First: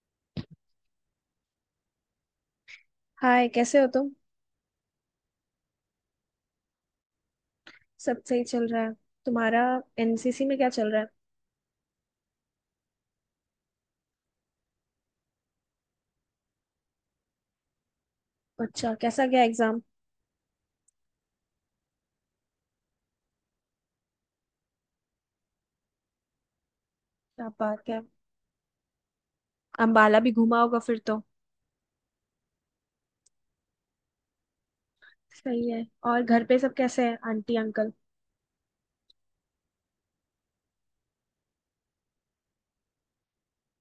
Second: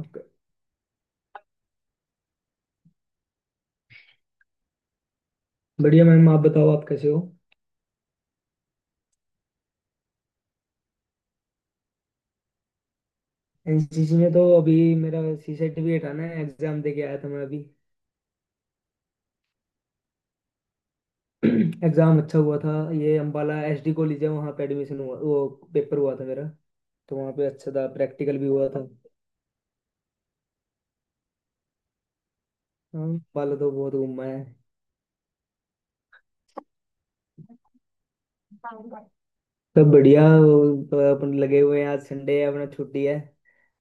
Okay. Hi, कैसे हो तुम। बढ़िया मैम, आप बताओ आप कैसे हो। सब सही चल रहा है। तुम्हारा एनसीसी में क्या चल रहा है। एनसीसी में तो अभी मेरा सीसेट भी हटाना है, एग्जाम दे के आया था मैं अभी। अच्छा, कैसा गया एग्जाम। एग्जाम अच्छा हुआ था। ये अम्बाला एसडी कॉलेज है, वहाँ पे एडमिशन हुआ, वो पेपर हुआ था मेरा तो वहाँ पे क्या अच्छा बात था। है। प्रैक्टिकल भी हुआ था। अंबाला भी घूमा होगा फिर तो। हाँ, अम्बाला तो बहुत घूमा है। सही है। और घर पे सब कैसे हैं, आंटी अंकल। सब बढ़िया। वो तो अपन लगे हुए हैं, आज संडे है अपना छुट्टी है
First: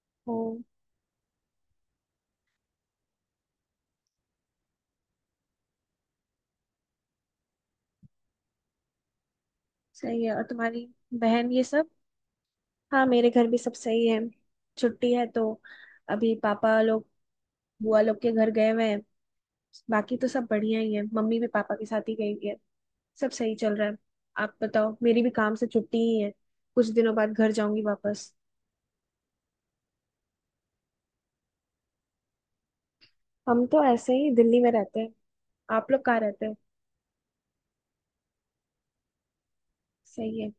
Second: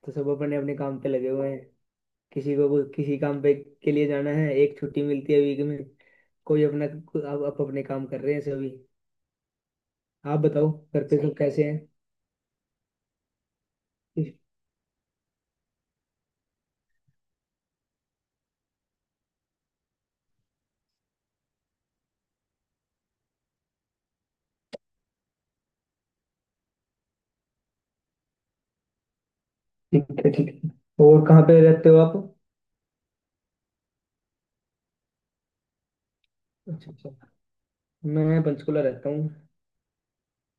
तो सब ओ। अपने अपने काम पे लगे हुए हैं। किसी काम पे के लिए जाना है, एक छुट्टी मिलती है वीक में। कोई अपना आप अपने काम कर रहे हैं सभी। सही है। आप और बताओ, तुम्हारी घर पे सब बहन ये कैसे हैं। सब। हाँ, मेरे घर भी सब सही है। ठीक छुट्टी है तो अभी पापा लोग बुआ लोग के घर गए हुए हैं। बाकी तो सब बढ़िया ही है, मम्मी भी पापा के साथ ही गई हुई है। सब सही चल रहा है। आप बताओ। मेरी भी काम से छुट्टी ही है, कुछ दिनों बाद घर जाऊंगी वापस। है, ठीक है। और कहाँ पे रहते हो आप। हम तो ऐसे ही दिल्ली में रहते हैं। आप लोग कहाँ रहते हैं। अच्छा, अच्छा। मैं पंचकुला रहता हूँ। सही है।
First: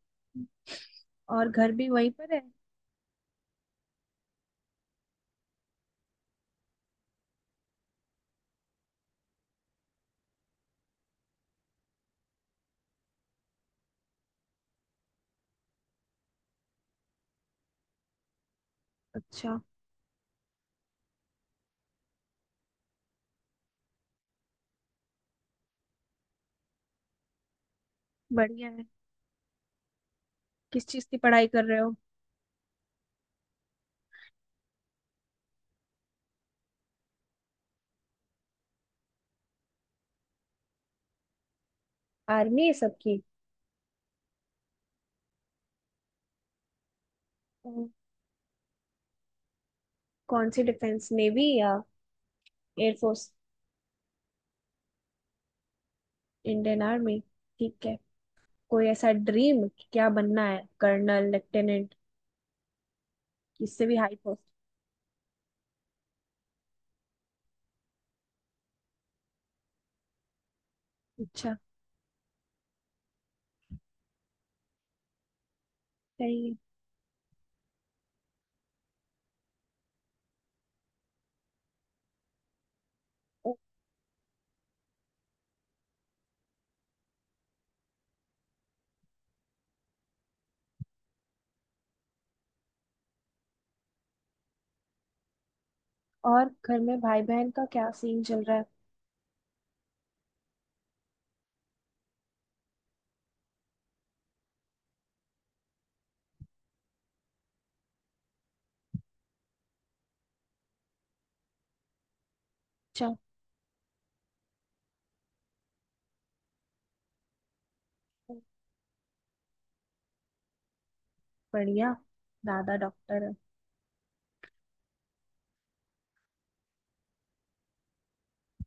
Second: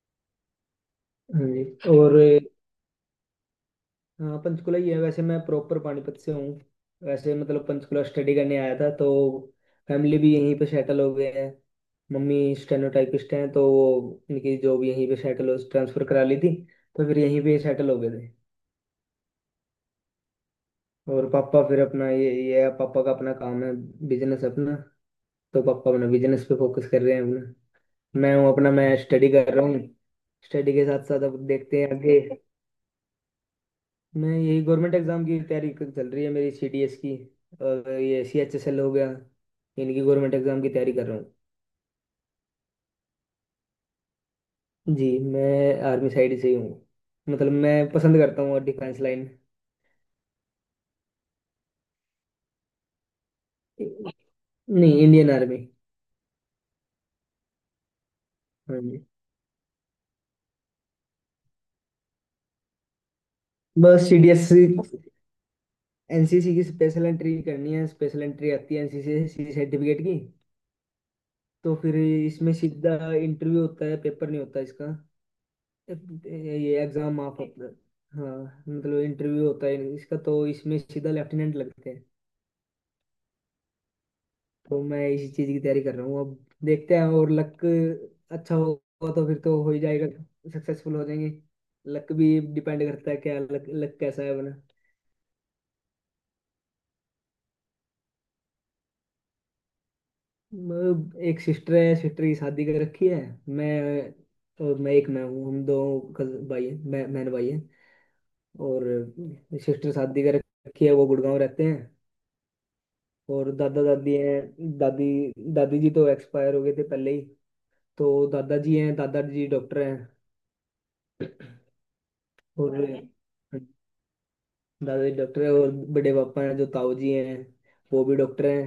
हाँ और घर जी। भी वहीं और पर है। हाँ, पंचकुला ही है, वैसे मैं प्रॉपर पानीपत से हूँ। वैसे मतलब पंचकुला स्टडी करने आया था तो फैमिली भी यहीं पे सेटल हो गए हैं। मम्मी स्टेनोटाइपिस्ट हैं, तो वो उनकी जॉब यहीं पे सेटल हो ट्रांसफर करा ली थी तो फिर यहीं पे सेटल हो गए थे। अच्छा। और पापा फिर अपना ये है, पापा का अपना काम है, बिजनेस अपना। तो पापा अपना बिजनेस पे फोकस कर रहे हैं अपना। मैं हूँ बढ़िया अपना, है। मैं स्टडी कर रहा हूँ। स्टडी के किस साथ चीज़ की साथ अब पढ़ाई कर रहे देखते हैं हो। आगे। मैं यही गवर्नमेंट एग्जाम की तैयारी चल रही है मेरी सीडीएस की। और ये सीएचएसएल हो गया। इनकी गवर्नमेंट एग्जाम की तैयारी कर रहा हूँ। आर्मी है सबकी। जी मैं आर्मी साइड से ही हूँ, मतलब अम, मैं पसंद करता हूँ और डिफेंस लाइन। कौन सी डिफेंस, नेवी या एयरफोर्स। नहीं, इंडियन आर्मी। Indian army. ठीक है। हाँ कोई जी। ऐसा ड्रीम कि क्या बनना है, कर्नल, लेफ्टिनेंट। इससे भी बस हाई पोस्ट। सीडीएस एनसीसी की स्पेशल एंट्री करनी है, स्पेशल एंट्री आती है एनसीसी से सर्टिफिकेट की। अच्छा। तो फिर इसमें सीधा इंटरव्यू होता है, पेपर नहीं होता इसका। अब सही है। ये एग्जाम आप हाँ, मतलब इंटरव्यू होता है इसका तो इसमें सीधा लेफ्टिनेंट लगते हैं। ओ। तो मैं इसी चीज की तैयारी कर रहा हूँ, अब देखते हैं। और लक अच्छा होगा तो फिर तो हो ही जाएगा, सक्सेसफुल हो जाएंगे। लक भी डिपेंड करता है, क्या लक लक कैसा है बना। और घर में भाई बहन का क्या सीन चल रहा है। एक सिस्टर है, सिस्टर की शादी कर रखी है। मैं और मैं एक मैं हूँ, हम दो भाई हैं, मैं बहन भाई हैं। और सिस्टर शादी कर रखी है, वो गुड़गांव रहते हैं। अच्छा। और दादा दादी हैं। दादी दादी जी तो एक्सपायर हो गए थे पहले ही। तो दादाजी हैं, दादाजी डॉक्टर हैं। बढ़िया। और दादा डॉक्टर है। दादाजी डॉक्टर हैं, और बड़े पापा हैं जो ताऊ जी हैं। वो भी डॉक्टर हैं।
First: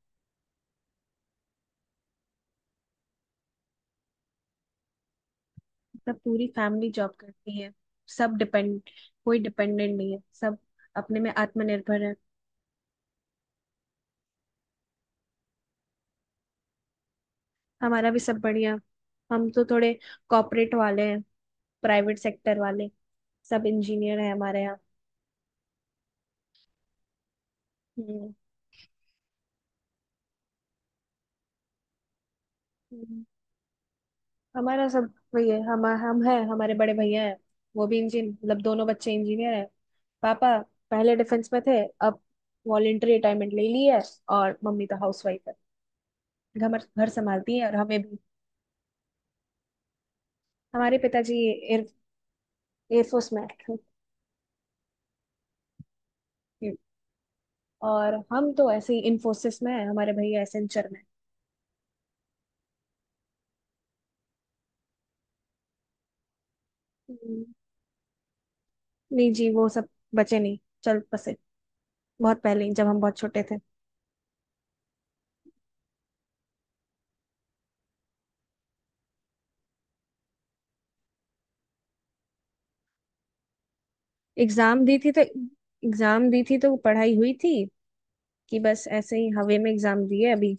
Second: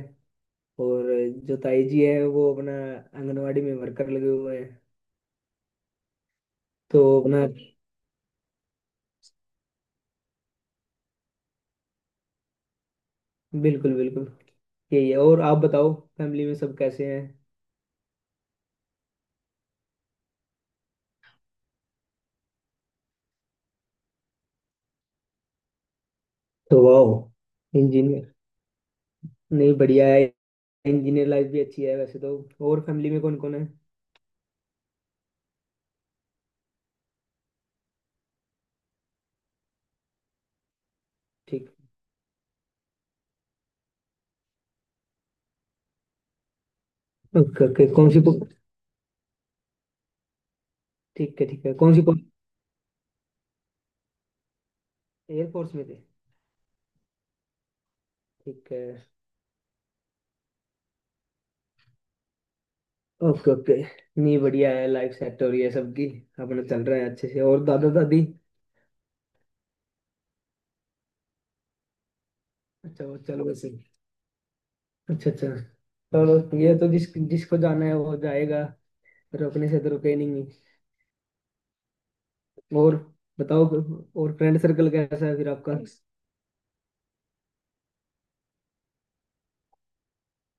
और जो ताई जी हैं, वो अपना आंगनवाड़ी में वर्कर लगे हुए हैं। सब पूरी फैमिली तो जॉब अपना। करती है। सब डिपेंड, कोई डिपेंडेंट नहीं है, सब अपने में आत्मनिर्भर है। बिल्कुल, बिल्कुल। यही है, और आप बताओ, फैमिली में सब कैसे हैं। हमारा भी सब बढ़िया। हम तो थोड़े कॉर्पोरेट वाले हैं, प्राइवेट सेक्टर वाले। सब इंजीनियर है हमारे यहाँ। तो वाह इंजीनियर। हम्म, नहीं, बढ़िया है, इंजीनियर लाइफ भी अच्छी है वैसे तो। और फैमिली में हम्म। कौन कौन है। हमारा सब वही है, हम है, हमारे बड़े भैया है। वो भी इंजीन मतलब दोनों बच्चे इंजीनियर है। पापा पहले डिफेंस में ठीक। थे, अब वॉलेंटरी रिटायरमेंट ले ली है। और मम्मी तो हाउस वाइफ है, घर घर संभालती ओके, है और ओके। हमें कौन भी। सी। हमारे पिताजी ठीक है, ठीक है। कौन सी, कौन? एयरफोर्स में है। एयरफोर्स में थे। ये। और हम तो ठीक है। ऐसे ही इन्फोसिस में है, हमारे भैया एसेंचर में। Okay, okay. नहीं, बढ़िया है। लाइफ सेट हो रही है सबकी। अपना चल रहा है अच्छे से। हम्म। और दादा दादी? नहीं जी, वो सब बचे नहीं, चल बसे। बहुत पहले ही, जब हम अच्छा, बहुत वो छोटे चलो थे। वैसे। अच्छा, अच्छा। चलो, ये तो जिस जिसको जाना है वो जाएगा। रोकने से तो रुके ही नहीं। और बताओ, और फ्रेंड एग्जाम सर्कल दी थी तो कैसा है फिर आपका। एग्जाम दी थी तो पढ़ाई हुई थी, कि बस ऐसे ही हवे में एग्जाम दिए अभी।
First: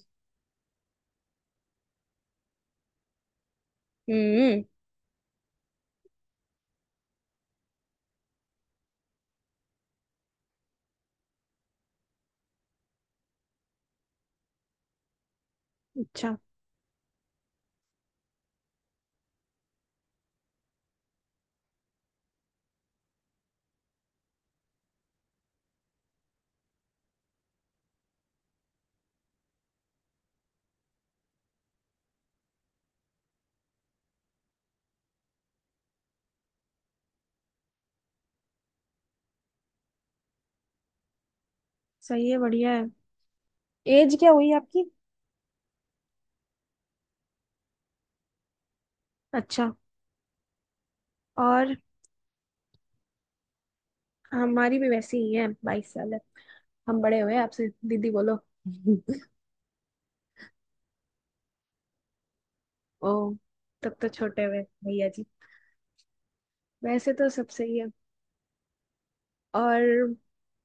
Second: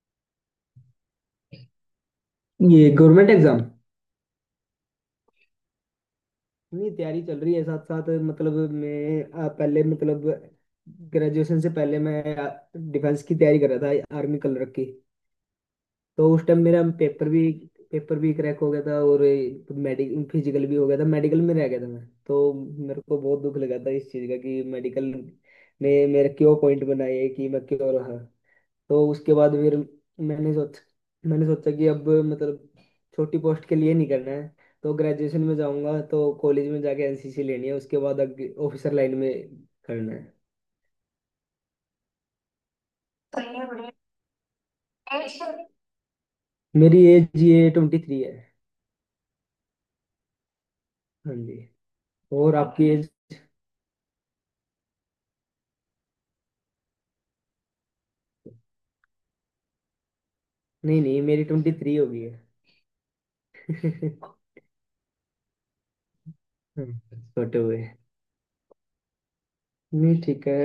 ये गवर्नमेंट एग्जाम? हम्म। नहीं, तैयारी चल रही है साथ साथ, मतलब मैं पहले मतलब, ग्रेजुएशन से पहले मैं डिफेंस की तैयारी कर रहा था, आर्मी कलर की। तो अच्छा, उस टाइम मेरा पेपर भी क्रैक हो गया था और मेडिकल फिजिकल भी हो गया था, मेडिकल में रह गया था मैं तो। मेरे को बहुत दुख लगा था इस चीज़ का कि मेडिकल ने मेरा क्यों पॉइंट बनाया है, कि मैं क्यों रहा। तो उसके बाद फिर मैंने सोच मैंने सोचा कि अब मतलब छोटी पोस्ट के लिए नहीं करना है। तो ग्रेजुएशन में जाऊंगा तो कॉलेज में जाके एनसीसी लेनी है, उसके बाद आगे ऑफिसर लाइन में करना सही है, बढ़िया है। है। एज क्या हुई आपकी। मेरी एज ये 23 है। अच्छा। हाँ जी। और और आपकी एज? हमारी भी वैसी ही है, 22 साल है। हम बड़े हुए आपसे, दीदी बोलो। नहीं, नहीं, मेरी 23 हो गई है। ओ। तब तो छोटे हुए, भैया जी। हम्म। वैसे तो सब छोटे सही हुए। है। और नहीं, ठीक है।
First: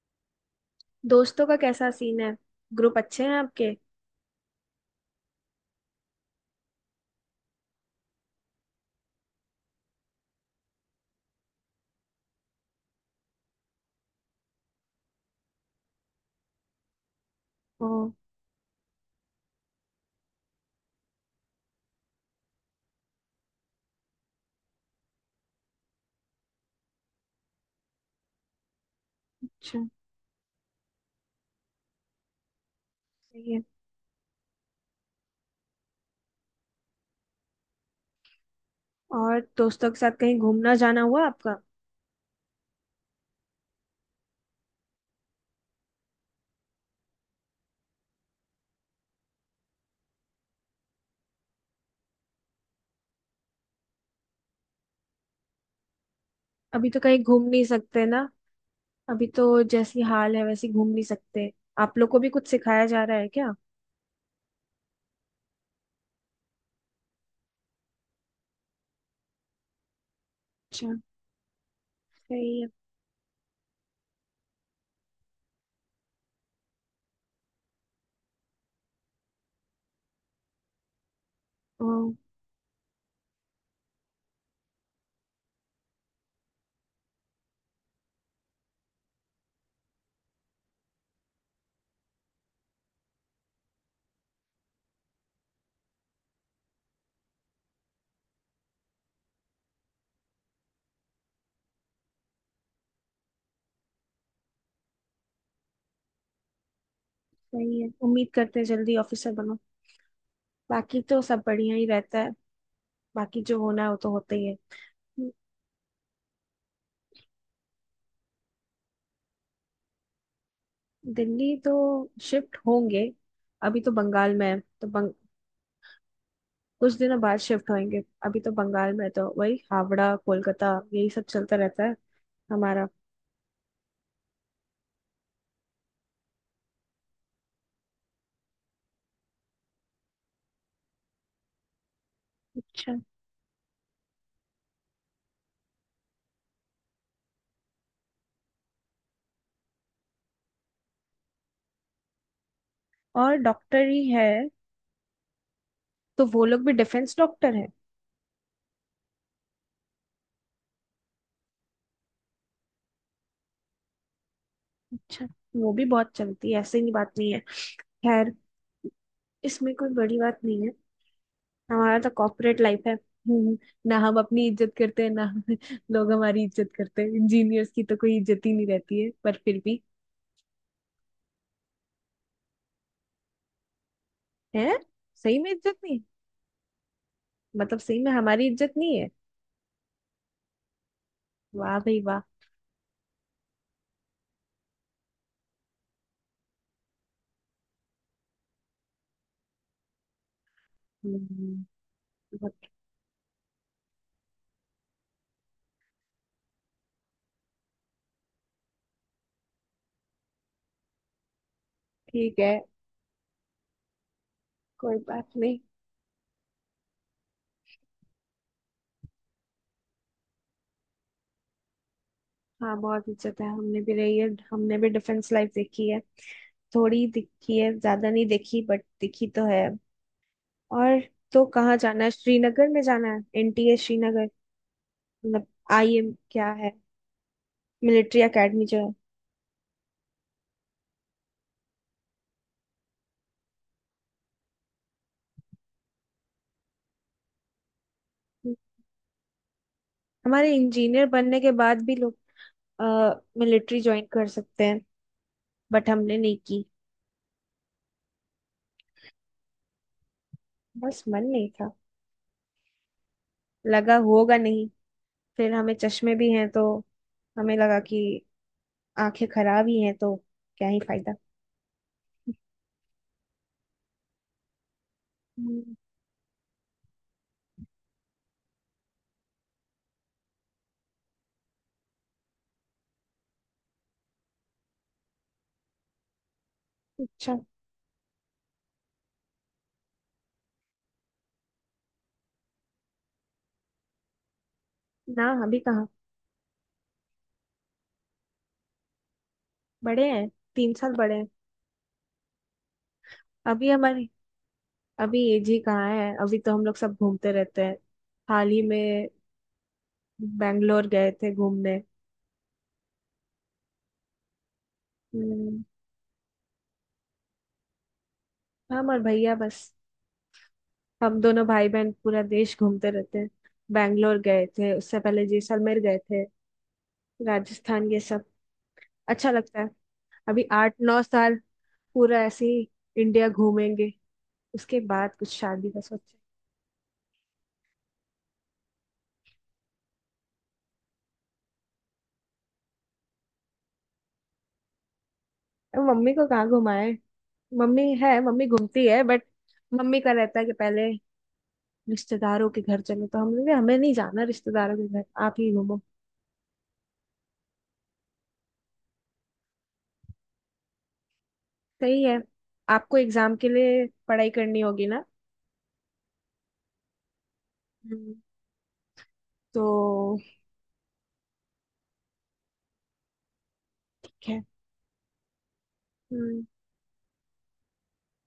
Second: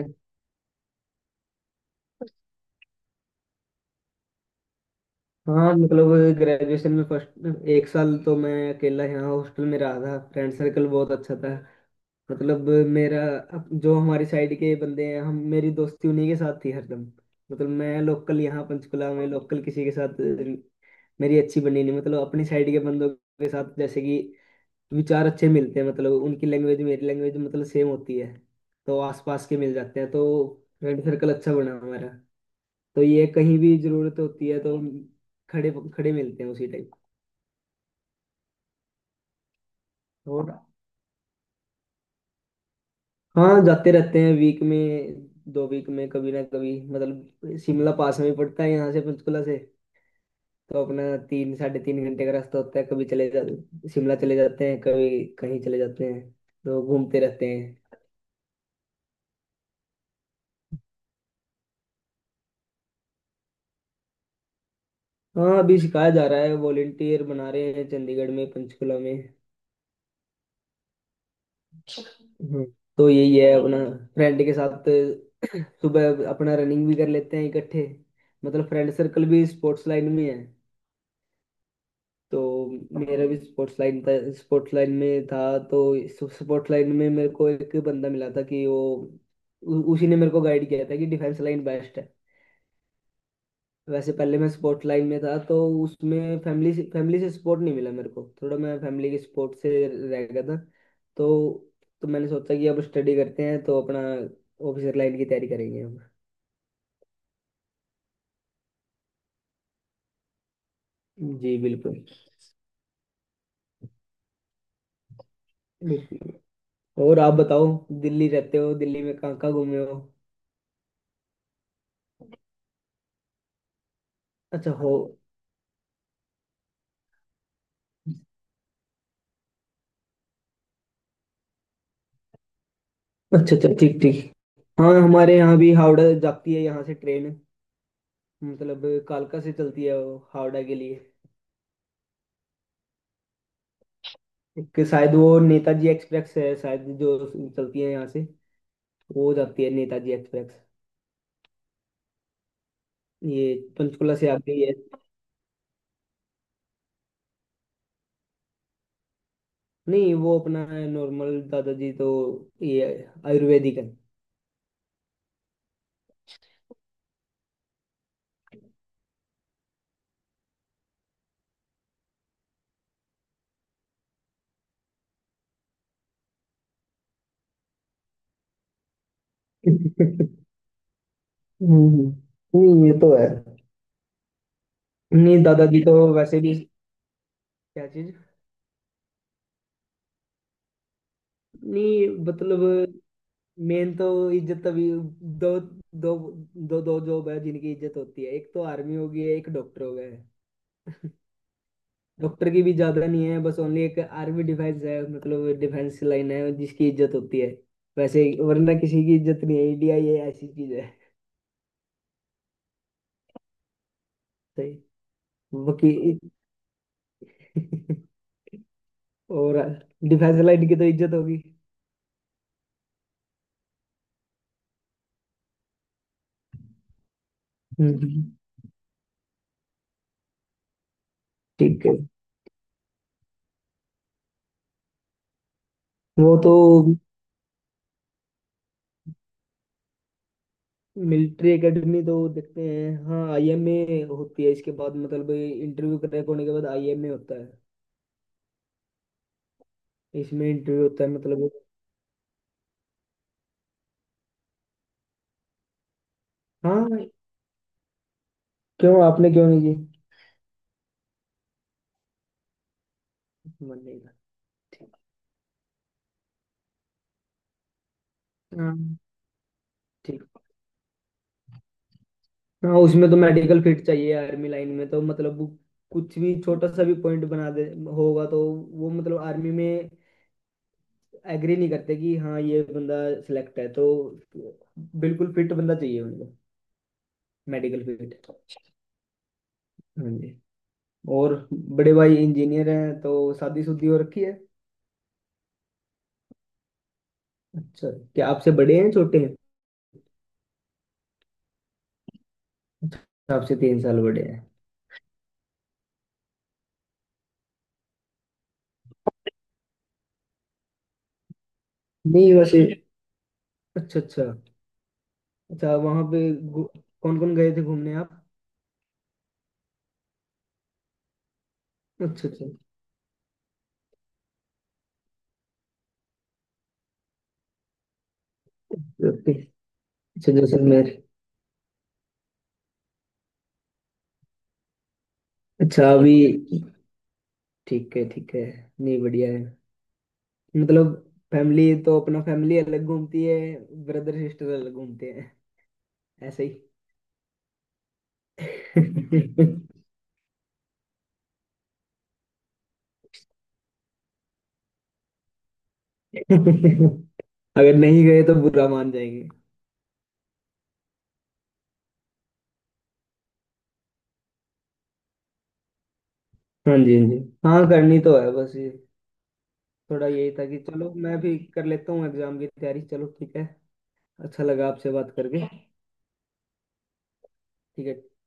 दोस्तों का कैसा सीन है, ग्रुप अच्छे हैं आपके। हाँ, मतलब ग्रेजुएशन में फर्स्ट एक साल तो मैं अकेला यहाँ हॉस्टल में रहा था, फ्रेंड सर्कल बहुत अच्छा था। मतलब मेरा जो हमारी साइड के बंदे हैं, हम मेरी दोस्ती उन्हीं के साथ थी हरदम। मतलब मैं ओ, लोकल यहाँ पंचकुला में लोकल किसी के साथ मेरी अच्छी बनी नहीं, मतलब अपनी साइड के बंदों के साथ जैसे कि विचार अच्छे मिलते हैं, मतलब उनकी लैंग्वेज मेरी लैंग्वेज मतलब सेम होती है। तो आसपास के मिल अच्छा, जाते हैं तो फ्रेंड सर्कल अच्छा बना हमारा। तो ये सही कहीं है। भी जरूरत होती है तो खड़े खड़े मिलते हैं उसी टाइप। और दोस्तों के साथ कहीं और घूमना जाना हुआ आपका। हाँ, जाते रहते हैं वीक में, 2 वीक में कभी ना कभी, मतलब शिमला पास में ही पड़ता है यहाँ से, पंचकुला से। तो अपना 3 साढ़े 3 घंटे का रास्ता होता है, कभी चले जा शिमला चले जाते हैं, कभी कहीं चले जाते हैं तो अभी तो घूमते कहीं घूम रहते नहीं हैं। सकते ना। अभी तो जैसी हाल है वैसी घूम नहीं सकते। आप लोग को भी कुछ सिखाया जा रहा है क्या। हाँ, अभी सिखाया जा रहा है, वॉलेंटियर बना रहे हैं चंडीगढ़ में, पंचकुला में। अच्छा, सही हम्म। है। तो यही है अपना। फ्रेंड के साथ सुबह अपना रनिंग भी कर लेते हैं इकट्ठे, मतलब फ्रेंड सर्कल भी स्पोर्ट्स लाइन में है। ओ, तो मेरा भी स्पोर्ट्स लाइन था स्पोर्ट्स लाइन में था तो, स्पोर्ट्स लाइन में मेरे को एक बंदा मिला था कि वो, उसी ने मेरे को गाइड किया था कि डिफेंस लाइन बेस्ट है। वैसे पहले मैं स्पोर्ट लाइन में था तो उसमें फैमिली से सपोर्ट नहीं मिला मेरे को। थोड़ा मैं फैमिली के सपोर्ट से रह गया था। तो तो मैंने सोचा कि अब स्टडी करते हैं, तो अपना ऑफिसर लाइन की तैयारी करेंगे हम। सही है। उम्मीद करते हैं जल्दी ऑफिसर बनो। बाकी तो सब जी बढ़िया ही बिल्कुल, रहता है। बाकी जो होना है वो तो होता ही है। बिल्कुल। और आप बताओ, दिल्ली रहते हो, दिल्ली में कहाँ कहाँ घूमे हो। दिल्ली तो शिफ्ट होंगे। अभी तो बंगाल में है अच्छा तो हो। कुछ दिनों बाद शिफ्ट होंगे। अभी तो बंगाल में है तो वही हावड़ा कोलकाता, यही सब चलता रहता है हमारा। अच्छा, अच्छा। ठीक, ठीक। हाँ, हमारे यहाँ भी हावड़ा जाती है यहाँ से ट्रेन, मतलब कालका से चलती है वो हावड़ा के लिए। अच्छा। एक शायद वो नेताजी एक्सप्रेस है शायद, जो चलती है यहाँ से। वो हो जाती है नेताजी एक्सप्रेस, और ये डॉक्टर ही पंचकुला से है आती है। तो वो लोग भी डिफेंस डॉक्टर है। नहीं, वो अपना नॉर्मल दादाजी तो ये आयुर्वेदिक है। अच्छा। वो भी बहुत चलती है, ऐसे ही बात नहीं है। खैर, इसमें कोई बड़ी बात नहीं है। हमारा तो कॉर्पोरेट लाइफ है। ना हम अपनी इज्जत करते हैं, ना हम लोग हमारी इज्जत करते हैं। इंजीनियर्स की तो कोई इज्जत ही नहीं रहती है, पर फिर भी हम्म, नहीं ये तो है। है। सही नहीं, में इज्जत दादाजी तो नहीं, वैसे भी मतलब क्या सही में चीज। हमारी इज्जत नहीं है। वाह भाई नहीं वाह। मतलब मेन तो इज्जत तभी, दो दो दो दो जॉब है जिनकी इज्जत होती है, एक तो आर्मी हो गई है, एक डॉक्टर हो गया है। हम्म। डॉक्टर की बस, भी ज्यादा नहीं है, बस ओनली एक आर्मी डिफेंस है, मतलब डिफेंस लाइन है जिसकी इज्जत होती है। वैसे ही, वरना किसी की इज्जत नहीं है, इंडिया ये ऐसी चीज है। ठीक है, सही। कोई बात नहीं। वकी। और डिफेंस लाइन की तो इज्जत होगी। हाँ, बहुत इज्जत है, हमने भी रही है, हमने भी डिफेंस लाइफ देखी है। थोड़ी दिखी है, ज्यादा नहीं हम्म। देखी, बट दिखी तो है। और तो कहाँ ठीक है। जाना है, श्रीनगर में जाना है, एनटीए श्रीनगर। मतलब आईएम वो क्या तो है, मिलिट्री एकेडमी जो मिलिट्री एकेडमी तो देखते हैं, हाँ आईएमए होती है इसके बाद, मतलब इंटरव्यू क्रैक होने के बाद आईएमए होता है। है। इसमें हमारे इंटरव्यू होता इंजीनियर है बनने मतलब। के बाद भी लोग मिलिट्री ज्वाइन कर सकते हैं, बट हमने नहीं की। हाँ। क्यों आपने क्यों नहीं की? बस मन नहीं था, मन लगा नहीं था? होगा नहीं। ठीक। फिर हमें चश्मे भी हैं तो हमें लगा कि हाँ। आंखें खराब ही हैं तो ठीक। क्या ही फायदा। हाँ, उसमें तो मेडिकल फिट चाहिए आर्मी लाइन में, तो मतलब वो कुछ भी छोटा सा भी पॉइंट बना दे होगा तो, वो मतलब आर्मी में एग्री नहीं करते कि हाँ ये बंदा सिलेक्ट है, तो बिल्कुल फिट बंदा चाहिए उनको। अच्छा। Medical fit. हाँ जी। और बड़े भाई इंजीनियर हैं तो शादी शुदी हो रखी है? ना, अभी कहाँ। अच्छा। क्या आपसे बड़े हैं, छोटे हैं? बड़े हैं, 3 साल बड़े हैं। अच्छा, आपसे अभी 3 साल हमारी बड़े हैं। अभी एज ही कहाँ है, अभी तो हम लोग सब घूमते रहते हैं। हाल ही में बैंगलोर गए थे घूमने। नहीं वैसे। अच्छा, अच्छा। हम्म। अच्छा वहां पे कौन कौन गए थे घूमने आप? हम और भैया बस, हम दोनों भाई बहन पूरा अच्छा, अच्छा। देश घूमते रहते हैं। बैंगलोर गए थे, उससे पहले जैसलमेर गए थे, राजस्थान ये सब, अच्छा ओके। लगता है। अच्छा अभी आठ जैसलमेर। नौ साल पूरा ऐसे ही इंडिया घूमेंगे, उसके बाद कुछ शादी का अच्छा, अभी। सोचे। ठीक है, ठीक है। नहीं, बढ़िया है, मतलब फैमिली तो अपना, फैमिली अलग घूमती है, ब्रदर सिस्टर अलग घूमते हैं अब मम्मी को ऐसे कहाँ ही। घुमाए। मम्मी है, मम्मी घूमती है बट मम्मी का रहता है कि पहले रिश्तेदारों के घर चलो, तो हमने कहा, हमें नहीं जाना रिश्तेदारों के घर, आप ही घूमो। अगर नहीं गए तो बुरा मान जाएंगे। सही है। आपको एग्जाम के लिए पढ़ाई करनी होगी ना। हाँ जी, हाँ जी। हाँ, करनी हम्म। तो है बस ये, थोड़ा तो यही था कि चलो मैं भी कर लेता हूँ एग्जाम की तैयारी, चलो ठीक है। ठीक अच्छा लगा आपसे बात करके। ठीक है। है।